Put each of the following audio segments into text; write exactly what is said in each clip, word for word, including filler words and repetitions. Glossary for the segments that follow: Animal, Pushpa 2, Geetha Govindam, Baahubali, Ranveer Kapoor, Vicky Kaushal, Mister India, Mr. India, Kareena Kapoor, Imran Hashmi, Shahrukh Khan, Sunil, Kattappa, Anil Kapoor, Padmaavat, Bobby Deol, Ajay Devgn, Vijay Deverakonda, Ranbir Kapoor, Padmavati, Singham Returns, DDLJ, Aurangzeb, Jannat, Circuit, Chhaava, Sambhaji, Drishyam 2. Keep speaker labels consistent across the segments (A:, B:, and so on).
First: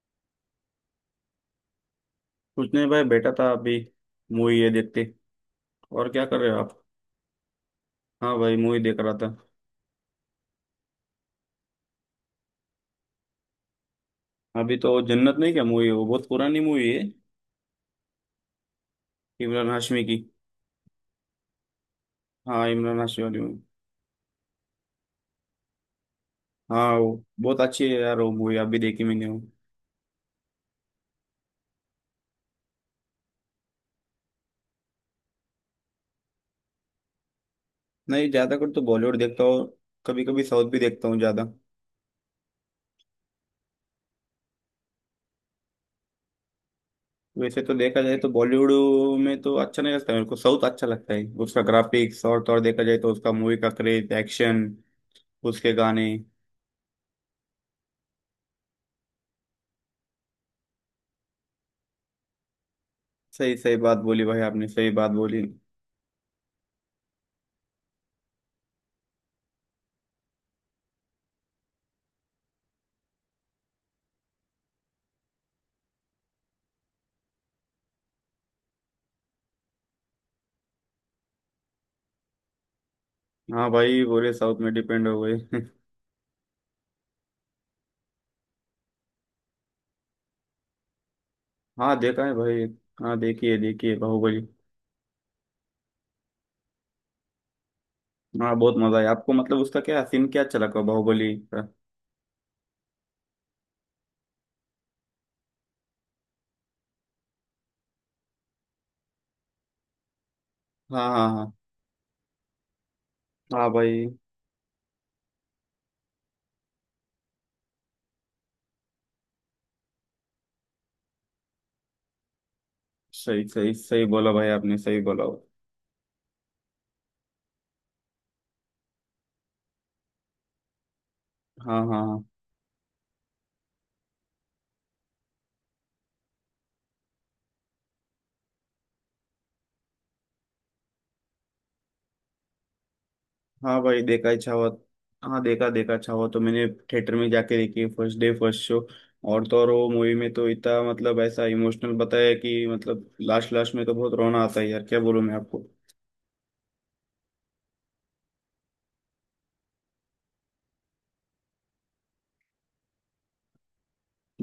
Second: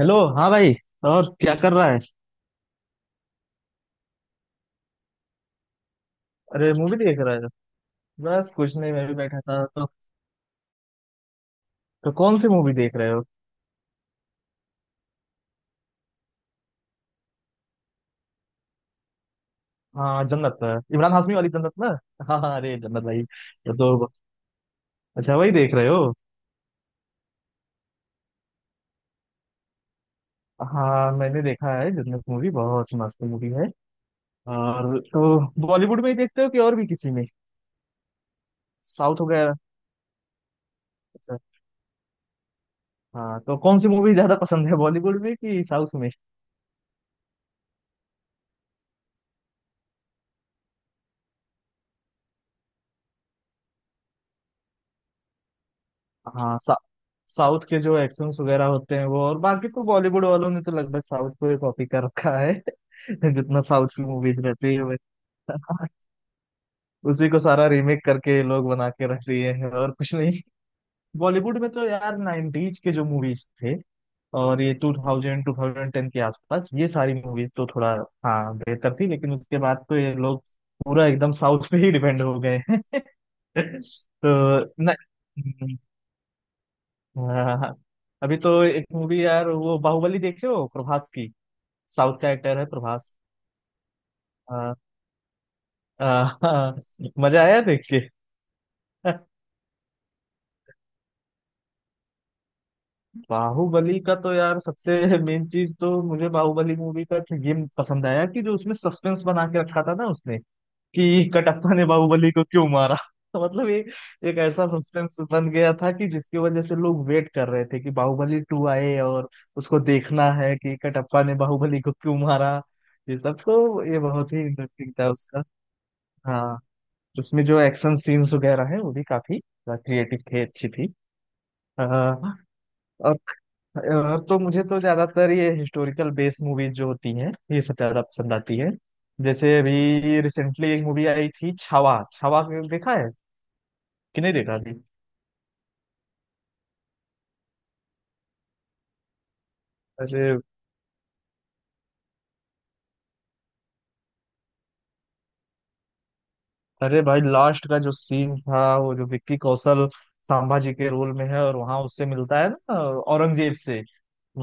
A: Hello, हाँ भाई। और क्या कर रहा है?
B: कुछ नहीं भाई बैठा था अभी। मूवी ये देखते। और क्या कर रहे हो
A: अरे,
B: आप।
A: मूवी देख रहे हो?
B: हाँ
A: बस
B: भाई
A: कुछ
B: मूवी
A: नहीं,
B: देख
A: मैं
B: रहा
A: भी
B: था।
A: बैठा था तो। तो कौन सी मूवी देख रहे हो?
B: अभी तो जन्नत नहीं क्या मूवी है, वो बहुत पुरानी मूवी है, इमरान हाशमी की।
A: हाँ जन्नत। इमरान हाशमी वाली जन्नत ना हाँ हाँ,
B: हाँ
A: अरे
B: इमरान
A: जन्नत भाई
B: हाशमी वाली मूवी।
A: ये तो। अच्छा वही देख रहे हो।
B: हाँ वो बहुत अच्छी है यार, वो मूवी अभी देखी मैंने वो।
A: हाँ मैंने देखा है, जन्नत मूवी बहुत मस्त मूवी है। और तो बॉलीवुड में ही देखते हो कि और भी किसी में?
B: नहीं ज्यादा कर तो बॉलीवुड
A: साउथ
B: देखता
A: वगैरह?
B: हूँ। कभी कभी साउथ भी देखता हूँ
A: अच्छा।
B: ज्यादा।
A: हाँ तो कौन सी मूवी ज्यादा पसंद है, बॉलीवुड में कि साउथ में?
B: वैसे तो देखा जाए तो बॉलीवुड में तो अच्छा नहीं लगता मेरे को, साउथ अच्छा लगता है, उसका ग्राफिक्स और तो और देखा जाए तो उसका मूवी का क्रेज, एक्शन, उसके गाने।
A: हाँ सा, साउथ के जो एक्शंस वगैरह होते हैं वो, और बाकी तो बॉलीवुड वालों ने तो लगभग साउथ को ही कॉपी कर रखा है
B: सही
A: जितना
B: सही
A: साउथ
B: बात
A: की
B: बोली भाई,
A: मूवीज
B: आपने
A: रहती है
B: सही बात बोली।
A: वैसा। उसी को सारा रीमेक करके ये लोग बना के रख दिए हैं, और कुछ नहीं। बॉलीवुड में तो यार नाइंटीज़ के जो मूवीज थे, और ये दो हज़ार ट्वेंटी टेन के आसपास ये सारी मूवीज तो थोड़ा, हाँ, बेहतर थी, लेकिन उसके बाद तो ये लोग पूरा एकदम साउथ पे ही डिपेंड हो गए हैं
B: हाँ भाई पूरे साउथ में
A: तो न,
B: डिपेंड हो गई।
A: हम्म। हाँ। अभी तो एक मूवी यार वो बाहुबली देखे हो प्रभास की?
B: हाँ
A: साउथ
B: देखा
A: का
B: है
A: एक्टर
B: भाई।
A: है प्रभास।
B: हाँ देखिए देखिए बाहुबली।
A: हाँ हाँ, मजा आया देख के।
B: हाँ बहुत मजा आया आपको, मतलब उसका क्या सीन क्या अच्छा लगा बाहुबली का।
A: बाहुबली का तो यार सबसे मेन चीज तो मुझे बाहुबली मूवी का ये पसंद आया कि जो उसमें सस्पेंस बना के रखा था ना उसने,
B: हाँ
A: कि
B: हाँ हाँ।
A: कटप्पा ने बाहुबली को क्यों मारा। तो मतलब
B: हाँ
A: ये
B: भाई।
A: एक ऐसा सस्पेंस बन गया था कि जिसकी वजह से लोग वेट कर रहे थे कि बाहुबली टू आए और उसको देखना है कि कटप्पा ने बाहुबली को क्यों मारा। ये सब
B: सही सही
A: तो ये
B: सही बोला
A: बहुत ही
B: भाई, आपने
A: इंटरेस्टिंग
B: सही
A: था
B: बोला।
A: उसका। हाँ, उसमें जो एक्शन सीन्स वगैरह है वो भी काफी क्रिएटिव थे, अच्छी थी।
B: हाँ हाँ हाँ।
A: हाँ, और और तो मुझे तो ज्यादातर ये हिस्टोरिकल बेस्ड मूवीज जो होती हैं ये सब ज्यादा पसंद आती है। जैसे अभी रिसेंटली एक मूवी आई थी छावा, छावा को देखा है
B: हाँ भाई
A: कि
B: देखा
A: नहीं
B: है
A: देखा
B: छावा।
A: अभी?
B: हाँ देखा देखा छावा तो मैंने, थिएटर में जाके देखी फर्स्ट डे फर्स्ट शो। और तो और वो मूवी में
A: अरे
B: तो इतना मतलब ऐसा इमोशनल बताया कि मतलब लास्ट लास्ट में तो बहुत रोना आता है यार, क्या बोलूं मैं आपको।
A: अरे भाई लास्ट का जो सीन था वो, जो विक्की कौशल संभाजी के रोल में है और वहां उससे मिलता है ना, औरंगजेब से,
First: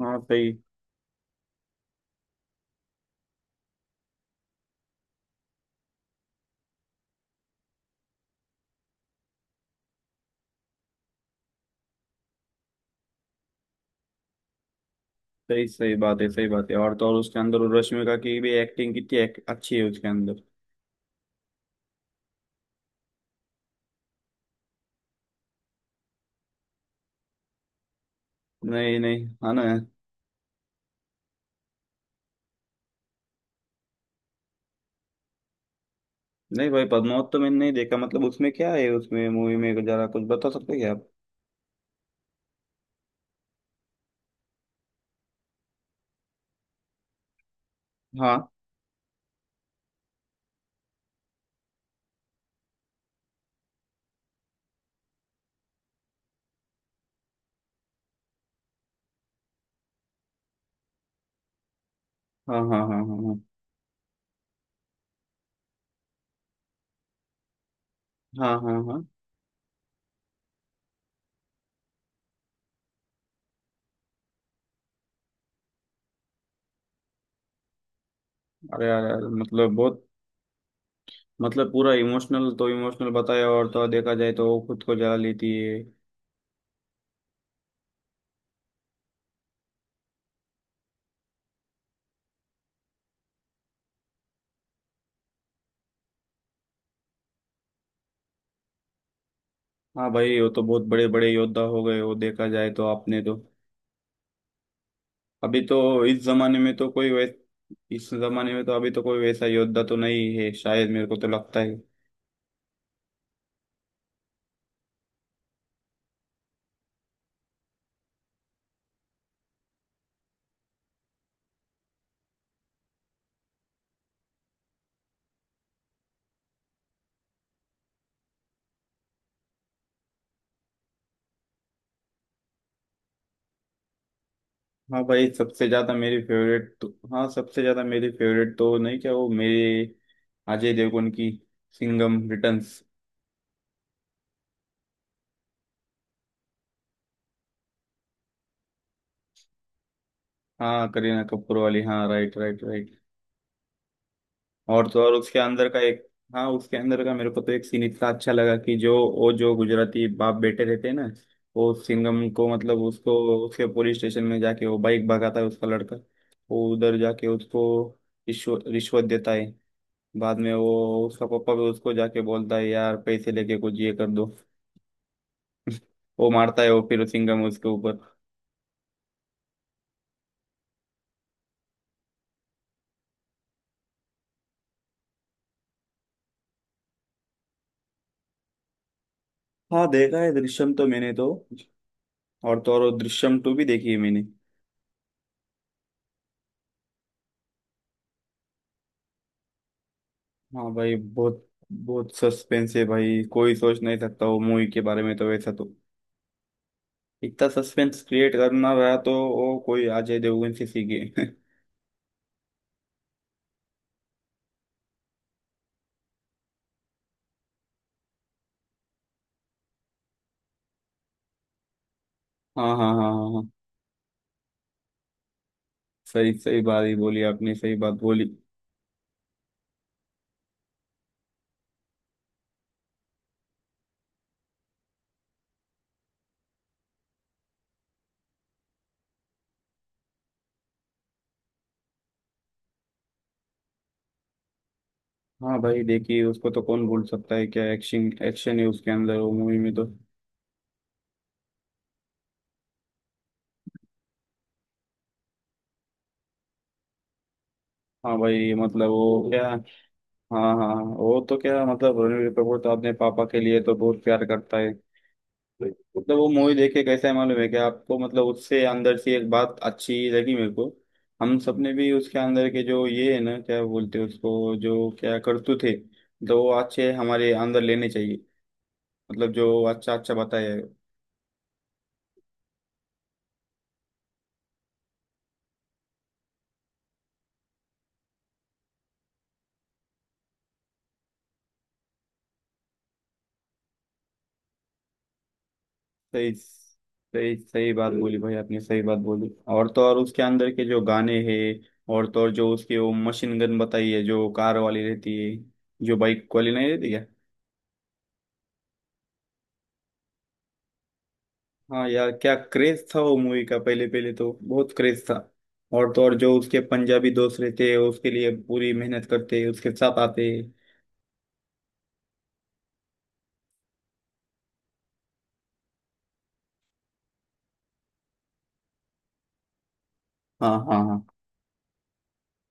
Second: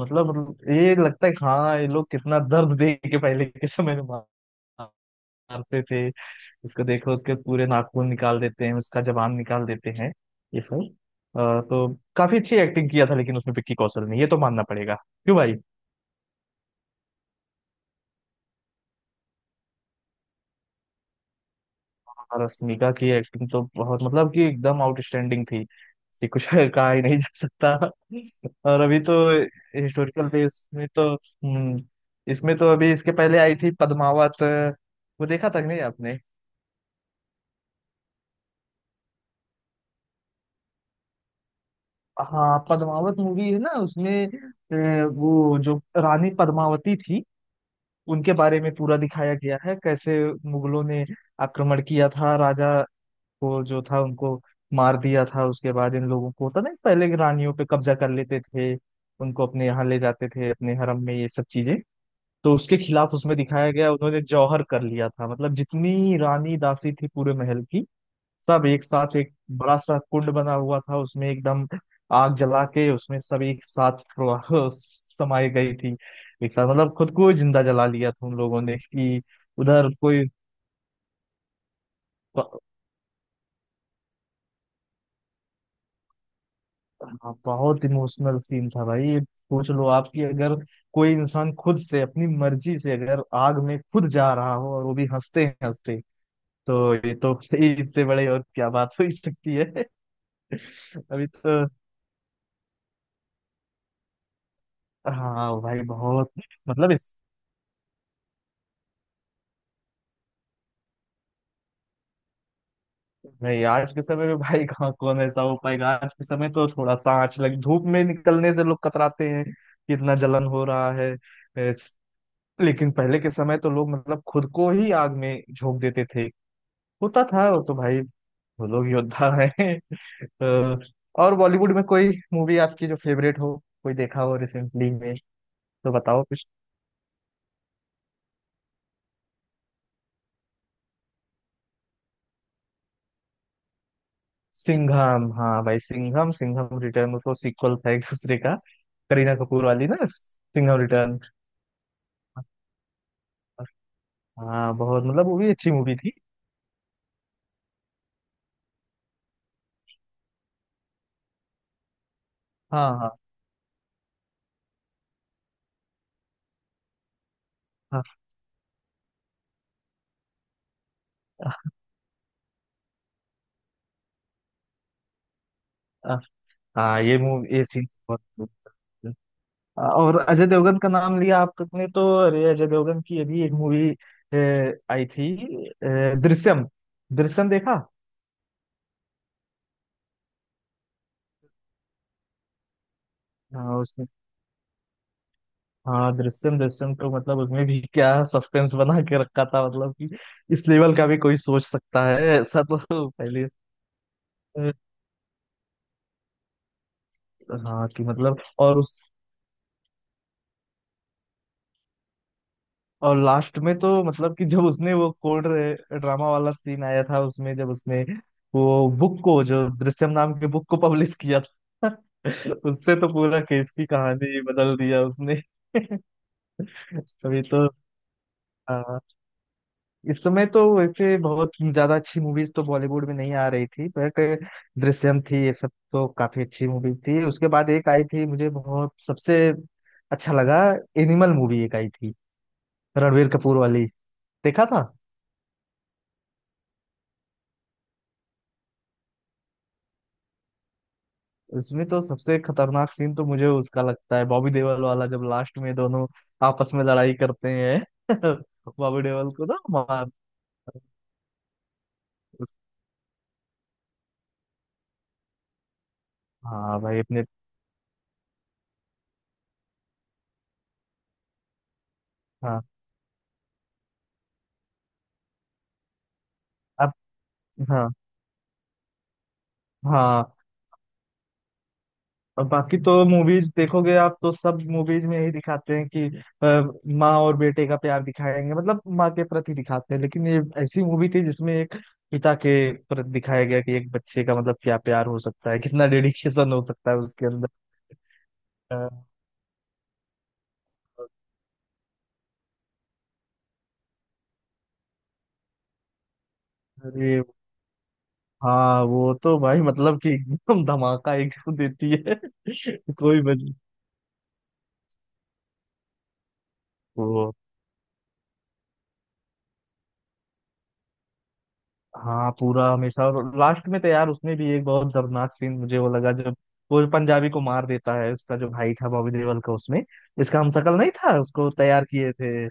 B: हाँ सही।
A: ये लगता है कि हाँ ये लोग कितना दर्द दे के पहले के समय में मारते थे। इसको देखो, उसके पूरे नाखून निकाल देते हैं, उसका जबान निकाल देते हैं ये सब। अ, तो काफी अच्छी एक्टिंग किया था लेकिन उसमें विक्की कौशल ने, ये तो मानना पड़ेगा, क्यों भाई?
B: सही सही बात है, सही बात है। और तो और उसके अंदर वो रश्मिका की भी एक्टिंग कितनी एक, अच्छी है उसके अंदर।
A: और रश्मिका की एक्टिंग तो बहुत, मतलब कि एकदम आउटस्टैंडिंग थी, इससे कुछ कहा ही नहीं जा सकता। और
B: नहीं
A: अभी तो
B: नहीं, हाँ ना।
A: हिस्टोरिकल बेस में तो हम्म, इसमें तो अभी इसके पहले आई थी पद्मावत। वो देखा था कि नहीं आपने?
B: नहीं भाई पद्मावत तो मैंने नहीं देखा। मतलब उसमें क्या है, उसमें मूवी में जरा कुछ बता सकते हैं क्या
A: हाँ, पद्मावत मूवी है ना, उसमें अ, वो जो रानी पद्मावती थी उनके
B: आप।
A: बारे में पूरा दिखाया गया है, कैसे मुगलों ने आक्रमण किया था, राजा को जो था उनको मार दिया था, उसके बाद इन लोगों को होता नहीं, पहले की रानियों पे कब्जा कर लेते थे, उनको अपने यहाँ ले जाते थे, अपने हरम में ये सब चीजें। तो
B: हाँ
A: उसके
B: हाँ हाँ
A: खिलाफ
B: हाँ
A: उसमें दिखाया गया, उन्होंने जौहर कर लिया था। मतलब जितनी रानी दासी थी पूरे महल की,
B: हाँ।
A: सब
B: हाँ हाँ हाँ
A: एक
B: हाँ।
A: साथ, एक बड़ा सा कुंड बना हुआ था उसमें, एकदम आग जला के उसमें सब एक साथ प्रो- समाई गई थी। एक साथ मतलब खुद को जिंदा जला लिया था उन लोगों ने
B: अरे यार
A: कि
B: यार, मतलब
A: उधर
B: बहुत
A: कोई।
B: मतलब पूरा इमोशनल
A: ब-
B: तो इमोशनल बताया, और तो और देखा जाए तो वो खुद को जला लेती है।
A: हाँ, बहुत इमोशनल सीन था भाई। सोच लो आपकी, अगर कोई इंसान खुद से अपनी मर्जी से अगर आग में खुद जा रहा हो, और वो भी हंसते हंसते, तो ये तो इससे बड़े और क्या बात हो ही सकती है
B: हाँ भाई वो तो बहुत बड़े
A: अभी
B: बड़े योद्धा
A: तो
B: हो गए, वो देखा जाए तो आपने तो। अभी
A: हाँ
B: तो
A: भाई
B: इस
A: बहुत,
B: जमाने में तो
A: मतलब
B: कोई वैस इस जमाने में तो अभी तो कोई वैसा योद्धा तो नहीं है शायद, मेरे को तो लगता है।
A: नहीं, आज के समय में भाई कहाँ कौन ऐसा हो पाएगा? आज के समय तो थोड़ा सा आंच लग, धूप में निकलने से लोग कतराते हैं कि इतना जलन हो रहा है। एस- लेकिन पहले के समय तो लोग मतलब खुद को ही आग में झोंक देते थे, होता था वो तो भाई। वो लोग योद्धा हैं। अ, और बॉलीवुड में कोई मूवी आपकी जो फेवरेट हो, कोई देखा हो रिसेंटली
B: हाँ
A: में
B: भाई सबसे
A: तो
B: ज्यादा मेरी
A: बताओ कुछ।
B: फेवरेट तो। हाँ सबसे ज्यादा मेरी फेवरेट तो नहीं क्या वो मेरे, अजय देवगन की सिंघम रिटर्न्स।
A: सिंघम, हाँ भाई सिंघम, सिंघम रिटर्न तो सीक्वल था एक दूसरे का। करीना कपूर वाली ना सिंघम
B: हाँ
A: रिटर्न।
B: करीना कपूर वाली, हाँ राइट राइट राइट।
A: हाँ
B: और तो
A: बहुत,
B: और
A: मतलब वो
B: उसके
A: भी
B: अंदर
A: अच्छी
B: का
A: मूवी
B: एक,
A: थी।
B: हाँ उसके अंदर का मेरे को तो एक सीन इतना अच्छा लगा कि जो वो जो गुजराती बाप बेटे रहते हैं ना, वो सिंघम को मतलब
A: हाँ हाँ
B: उसको, उसके पुलिस स्टेशन में जाके वो बाइक भगाता है उसका लड़का, वो उधर जाके उसको रिश्वत रिश्वत देता है। बाद में वो उसका पापा भी
A: हाँ
B: उसको जाके बोलता है यार पैसे लेके कुछ ये कर दो,
A: हाँ
B: वो मारता है वो
A: हाँ,
B: फिर
A: ये
B: सिंघम
A: मूवी, ये
B: उसके
A: सीन
B: ऊपर।
A: बहुत। और अजय देवगन का नाम लिया आपने तो अरे, अजय देवगन की अभी एक मूवी आई थी, अ, दृश्यम। दृश्यम देखा?
B: हाँ देखा है दृश्यम तो मैंने तो, और तो और वो दृश्यम टू भी
A: हाँ
B: देखी है
A: उसने।
B: मैंने।
A: हाँ दृश्यम, दृश्यम तो मतलब उसमें भी क्या सस्पेंस बना के रखा था, मतलब कि इस
B: हाँ भाई
A: लेवल का भी कोई
B: बहुत
A: सोच सकता
B: बहुत
A: है ऐसा
B: सस्पेंस है
A: तो
B: भाई,
A: पहले।
B: कोई सोच नहीं सकता वो मूवी
A: अ,
B: के बारे में, तो वैसा तो इतना
A: हाँ,
B: सस्पेंस
A: कि
B: क्रिएट
A: मतलब
B: करना
A: और
B: रहा
A: उस,
B: तो वो कोई अजय देवगन से सीखे।
A: और लास्ट में तो मतलब कि जब उसने वो कोर्ट ड्रामा वाला सीन आया था उसमें, जब उसने वो बुक को, जो दृश्यम नाम के बुक को पब्लिश किया था
B: हाँ हाँ हाँ
A: उससे
B: हाँ
A: तो पूरा
B: हाँ,
A: केस की कहानी बदल दिया उसने।
B: सही सही बात ही बोली
A: अभी
B: आपने,
A: तो
B: सही बात बोली।
A: हाँ, इस समय तो वैसे बहुत ज्यादा अच्छी मूवीज तो बॉलीवुड में नहीं आ रही थी, बट दृश्यम थी, ये सब तो काफी अच्छी मूवीज थी। उसके बाद एक आई थी मुझे बहुत सबसे अच्छा लगा, एनिमल मूवी एक आई थी, रणवीर कपूर वाली देखा था?
B: हाँ भाई देखिए उसको तो कौन भूल सकता है, क्या एक्शन एक्शन है उसके अंदर वो मूवी में तो।
A: उसमें तो सबसे खतरनाक सीन तो मुझे उसका लगता है, बॉबी देओल वाला, जब लास्ट में दोनों आपस में लड़ाई करते हैं।
B: हाँ भाई मतलब
A: बॉबी
B: वो
A: देओल को
B: क्या।
A: ना
B: हाँ
A: मार,
B: हाँ हाँ, वो तो क्या मतलब रणबीर
A: उस,
B: कपूर तो अपने पापा के लिए तो बहुत प्यार करता है। मतलब वो मूवी देख
A: हाँ
B: के
A: भाई
B: कैसा है
A: अपने,
B: मालूम है कि आपको, मतलब उससे अंदर से एक बात अच्छी लगी मेरे को। हम सबने भी उसके अंदर
A: हाँ,
B: के जो ये है ना क्या बोलते हैं उसको जो क्या करतूत थे, तो वो अच्छे
A: अब,
B: हमारे अंदर
A: हाँ,
B: लेने चाहिए। मतलब जो अच्छा अच्छा
A: हाँ।
B: बताया है।
A: और बाकी तो मूवीज देखोगे आप तो सब मूवीज में यही दिखाते हैं कि अ, माँ और बेटे का प्यार दिखाएंगे, मतलब माँ के प्रति दिखाते हैं, लेकिन ये ऐसी मूवी थी जिसमें एक पिता के प्रति दिखाया गया कि एक बच्चे का मतलब क्या प्यार हो सकता है, कितना
B: सही
A: डेडिकेशन हो सकता है उसके
B: सही
A: अंदर।
B: सही बात बोली भाई, आपने
A: अ,
B: सही बात बोली। और तो और उसके अंदर के जो गाने हैं, और तो और जो उसकी वो मशीन गन बताई है जो कार वाली रहती है, जो बाइक वाली नहीं रहती क्या।
A: अरे, हाँ वो तो भाई, मतलब कि एकदम धमाका एकदम
B: हाँ
A: देती
B: यार
A: है
B: क्या क्रेज था वो
A: कोई
B: मूवी
A: वजह।
B: का, पहले पहले तो बहुत क्रेज था। और तो और जो उसके पंजाबी
A: वो
B: दोस्त रहते हैं उसके लिए पूरी मेहनत करते उसके साथ आते।
A: हाँ, पूरा हमेशा। और लास्ट में तो यार उसमें भी एक बहुत दर्दनाक सीन मुझे वो लगा, जब वो पंजाबी को मार देता है, उसका जो भाई था बॉबी देओल का, उसमें इसका
B: हाँ
A: हमशक्ल
B: हाँ
A: नहीं
B: हाँ
A: था, उसको तैयार किए थे।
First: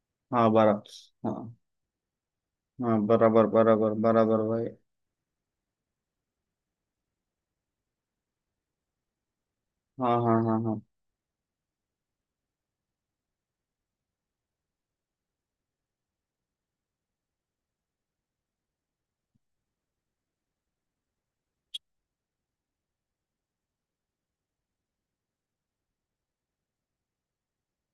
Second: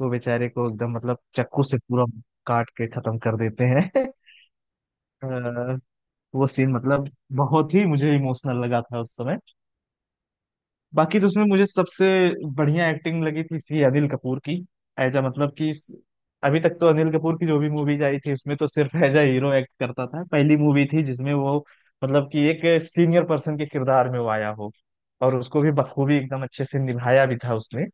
A: वो
B: हाँ
A: बेचारे को
B: बराबर।
A: एकदम, मतलब,
B: हाँ
A: चाकू से पूरा काट के
B: हाँ
A: खत्म कर
B: बराबर
A: देते हैं
B: बराबर बराबर भाई।
A: अ, वो सीन मतलब बहुत ही मुझे इमोशनल लगा था उस समय।
B: हाँ हाँ हाँ हाँ
A: बाकी तो उसमें मुझे सबसे बढ़िया एक्टिंग लगी थी सी अनिल कपूर की। एज अ मतलब कि इस- अभी तक तो अनिल कपूर की जो भी मूवीज आई थी उसमें तो सिर्फ एज अ हीरो एक्ट करता था, पहली मूवी थी जिसमें वो मतलब कि एक सीनियर पर्सन के किरदार में वो आया हो, और उसको भी बखूबी एकदम अच्छे से निभाया भी था उसने,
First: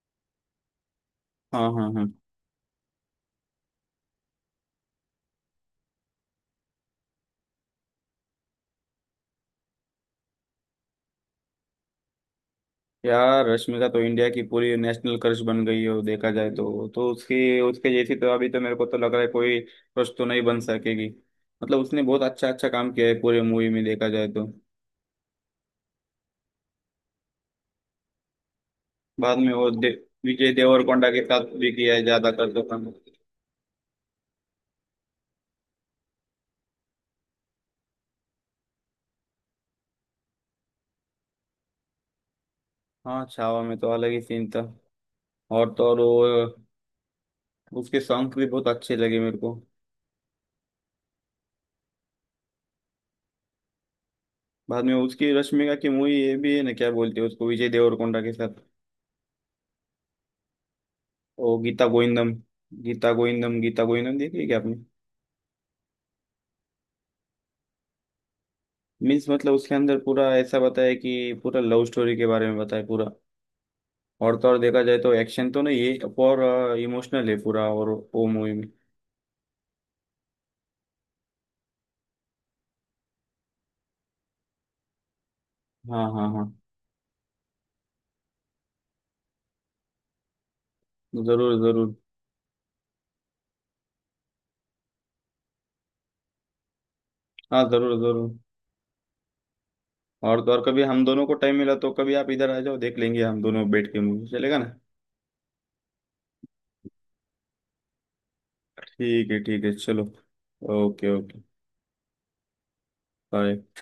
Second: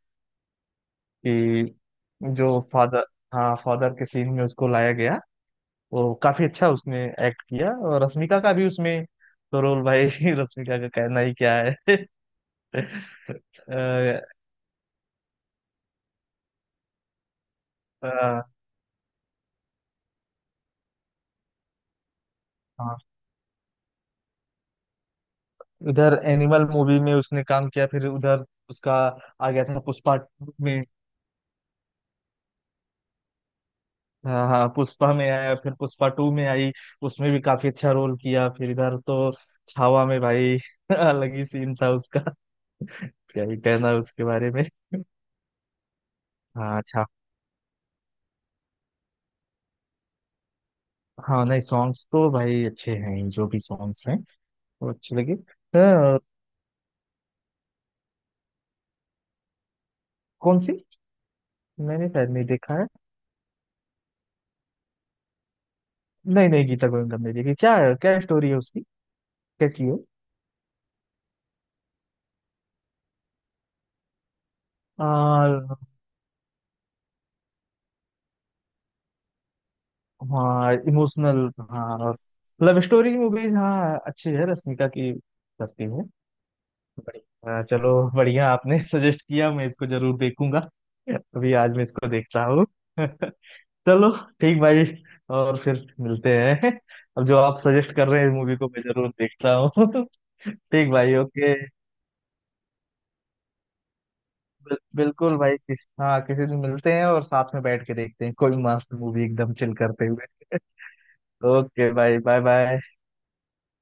B: हाँ
A: कि
B: हाँ हाँ।
A: जो फादर, हाँ फादर के सीन में उसको लाया गया। वो काफी अच्छा उसने एक्ट किया, और रश्मिका का भी उसमें तो रोल भाई रश्मिका का कहना ही क्या है।
B: यार रश्मिका तो
A: अ,
B: इंडिया की पूरी नेशनल क्रश बन गई है, वो देखा जाए तो तो उसकी उसके जैसी तो
A: अ,
B: अभी तो मेरे को तो लग रहा है कोई क्रश तो नहीं बन सकेगी। मतलब उसने बहुत अच्छा अच्छा काम
A: हाँ,
B: किया है पूरे मूवी में, देखा जाए तो।
A: इधर एनिमल मूवी में उसने काम किया, फिर उधर उसका
B: बाद
A: आ
B: में
A: गया
B: वो
A: था
B: दे,
A: पुष्पा
B: विजय
A: टू में।
B: देवरकोंडा के साथ भी किया है ज्यादा कर दो काम।
A: हाँ हाँ, पुष्पा में आया, फिर पुष्पा टू में आई, उसमें भी काफी अच्छा रोल किया। फिर इधर तो छावा में भाई अलग ही सीन था उसका,
B: हाँ
A: क्या ही
B: छावा में तो
A: कहना
B: अलग ही
A: उसके
B: सीन
A: बारे
B: था।
A: में।
B: और तो और
A: हाँ अच्छा।
B: वो उसके सॉन्ग भी बहुत अच्छे लगे मेरे को।
A: हाँ नहीं, सॉन्ग्स तो भाई अच्छे हैं ही, जो भी सॉन्ग्स हैं
B: बाद
A: वो
B: में
A: अच्छे
B: उसकी
A: लगे।
B: रश्मिका की मूवी
A: अ,
B: ये भी है ना क्या बोलते हैं उसको, विजय देवरकोंडा के साथ,
A: कौन सी?
B: ओ गीता
A: मैंने शायद
B: गोविंदम।
A: नहीं देखा है।
B: गीता गोविंदम गीता गोविंदम देखी है क्या आपने।
A: नहीं नहीं, गीता गोविंदम नहीं देखी क्या? क्या स्टोरी है उसकी,
B: मीन्स मतलब उसके
A: कैसी है?
B: अंदर पूरा ऐसा बताया कि पूरा लव स्टोरी के बारे में बताया पूरा। और तो और देखा जाए
A: आ,
B: तो एक्शन तो नहीं है, और इमोशनल है पूरा और वो मूवी में।
A: हाँ इमोशनल, हाँ। लव स्टोरी मूवीज, हाँ, अच्छी है रश्मिका की, करती है।
B: हाँ हाँ हाँ।
A: बढ़िया, चलो, बढ़िया आपने सजेस्ट किया, मैं इसको जरूर देखूंगा। अभी
B: जरूर
A: आज मैं
B: जरूर।
A: इसको देख रहा हूँ। चलो ठीक भाई, और फिर मिलते हैं। अब जो आप
B: हाँ
A: सजेस्ट
B: जरूर
A: कर रहे
B: जरूर।
A: हैं मूवी को मैं जरूर देखता हूँ।
B: और तो और कभी
A: ठीक
B: हम
A: भाई,
B: दोनों को
A: ओके।
B: टाइम मिला तो कभी आप इधर आ जाओ, देख लेंगे हम दोनों बैठ के, मूवी चलेगा ना।
A: बिल, बिल्कुल भाई, किस, हाँ किसी दिन मिलते हैं और साथ में बैठ के देखते हैं कोई मस्त मूवी
B: ठीक है
A: एकदम
B: ठीक है
A: चिल
B: चलो।
A: करते हुए।
B: Okay okay.
A: ओके भाई, बाय बाय।
B: बाय।